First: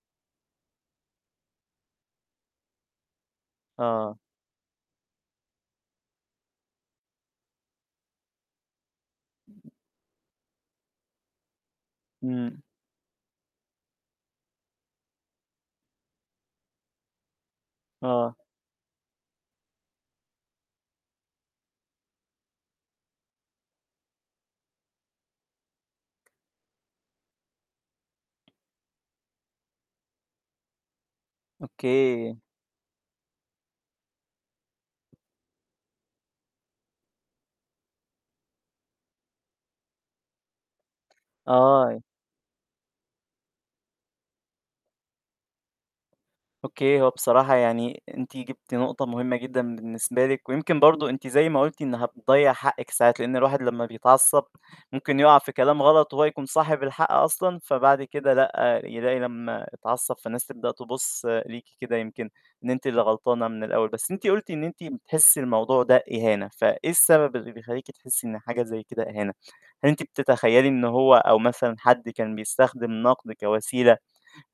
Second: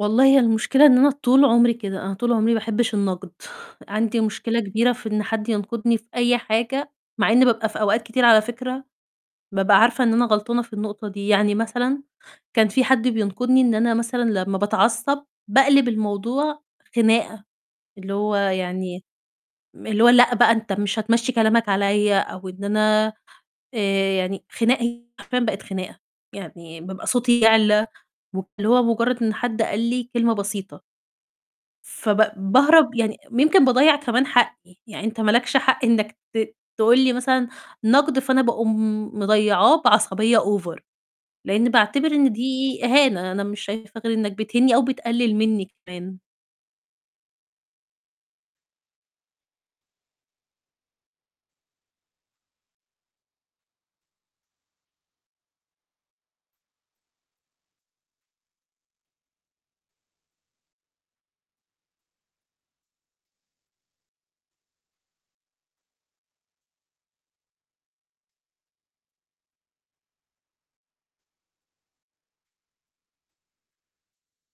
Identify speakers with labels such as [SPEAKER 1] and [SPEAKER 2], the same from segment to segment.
[SPEAKER 1] والله هي المشكلة إن أنا طول عمري كده، أنا طول عمري باحبّش النقد،
[SPEAKER 2] آه.
[SPEAKER 1] عندي مشكلة كبيرة في إن حد ينقدني في أي حاجة. مع إني بابقى في أوقات كتير على فكرة بابقى عارفة إن أنا غلطانة في النقطة دي، يعني مثلًا
[SPEAKER 2] إمم.
[SPEAKER 1] كان في حد بينقدني إن أنا مثلًا لمّا باتعصّب باقلب الموضوع خناقة، اللي هو
[SPEAKER 2] آه.
[SPEAKER 1] يعني م اللي هو لأ بقى أنت مش هتمشّي كلامك عليَّ أو إن أنا آآ، يعني خناق حرفيًا بقت خناقة، يعني بابقى صوتي يعلى، واللي هو مجرد إن حد قال لي كلمة بسيطة. فب
[SPEAKER 2] أوكي.
[SPEAKER 1] باهرب يعني يمكن باضيّع كمان حقّي، يعني أنت ما لكش حق إنك ت تقول لي مثلًا نقد فأنا باقوم مضيّعاه بعصبية over، لإني
[SPEAKER 2] آه.
[SPEAKER 1] باعتبر إن دي إهانة، أنا مش شايفة غير إنك بتهينني أو بتقلل منّي كمان.
[SPEAKER 2] أوكي. هو بصراحة يعني أنتِ جِبتِ نقطة مهمة جدًا بالنسبة لِك ويمكن برضو أنتِ زي ما قُلتِ إن هتضيَّع حقِك ساعات، لأن الواحد لمّا بيتعصّب ممكن يُقع في كلام غلط وهو يكون صاحب الحق أصلًا فبعد كده لأ، يلاقي لمّا اتعصّب فالناس تبدأ تبُص ليكِ كده يمكن إن أنتِ اللي غلطانة من الأول. بس أنتِ قُلتِ إن أنتِ بتحسّي الموضوع ده إهانة، فإيه السبب اللي بيخلّيكِ تحسّي إن حاجة زي كده إهانة؟ هل أنتِ بتتخيلي إن هو أو مثلًا حد كان بيستخدم نقْد كوسيلة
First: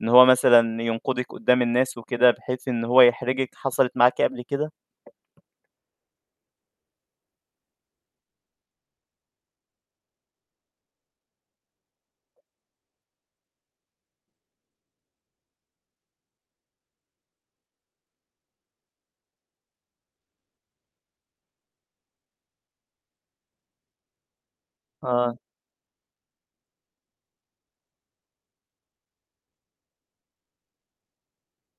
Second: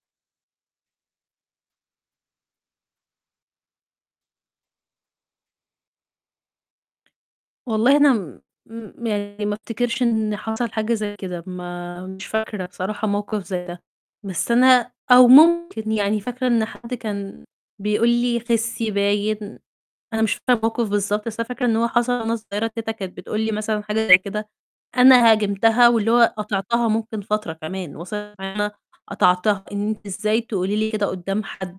[SPEAKER 2] إن هو مثلًا ينقدِك قدّام الناس وكده بحيث إن هو يحرجِك، حصلِت معاكِ قبل كده؟
[SPEAKER 1] والله أنا م م يعني ما أفتكرش إن حصل حاجة زي كده، ما مش فاكرة بصراحة موقف زي ده، بس أنا أو ممكن يعني فاكرة إن حد كان بيقول لي: "خِسّي" باين، أنا مش فاكرة الموقِف بالضبط، بس أنا فاكرة إن هو حصل وأنا صغيّرة كده كانت بتقول لي مثلًا حاجة زي كده، أنا
[SPEAKER 2] آه.
[SPEAKER 1] هاجمتها واللي هو قاطعتها ممكن فترة كمان وصَلِت إن أنا قاطعتها إن أنتِ إزاي تقولي لي كده قدّام حد؟!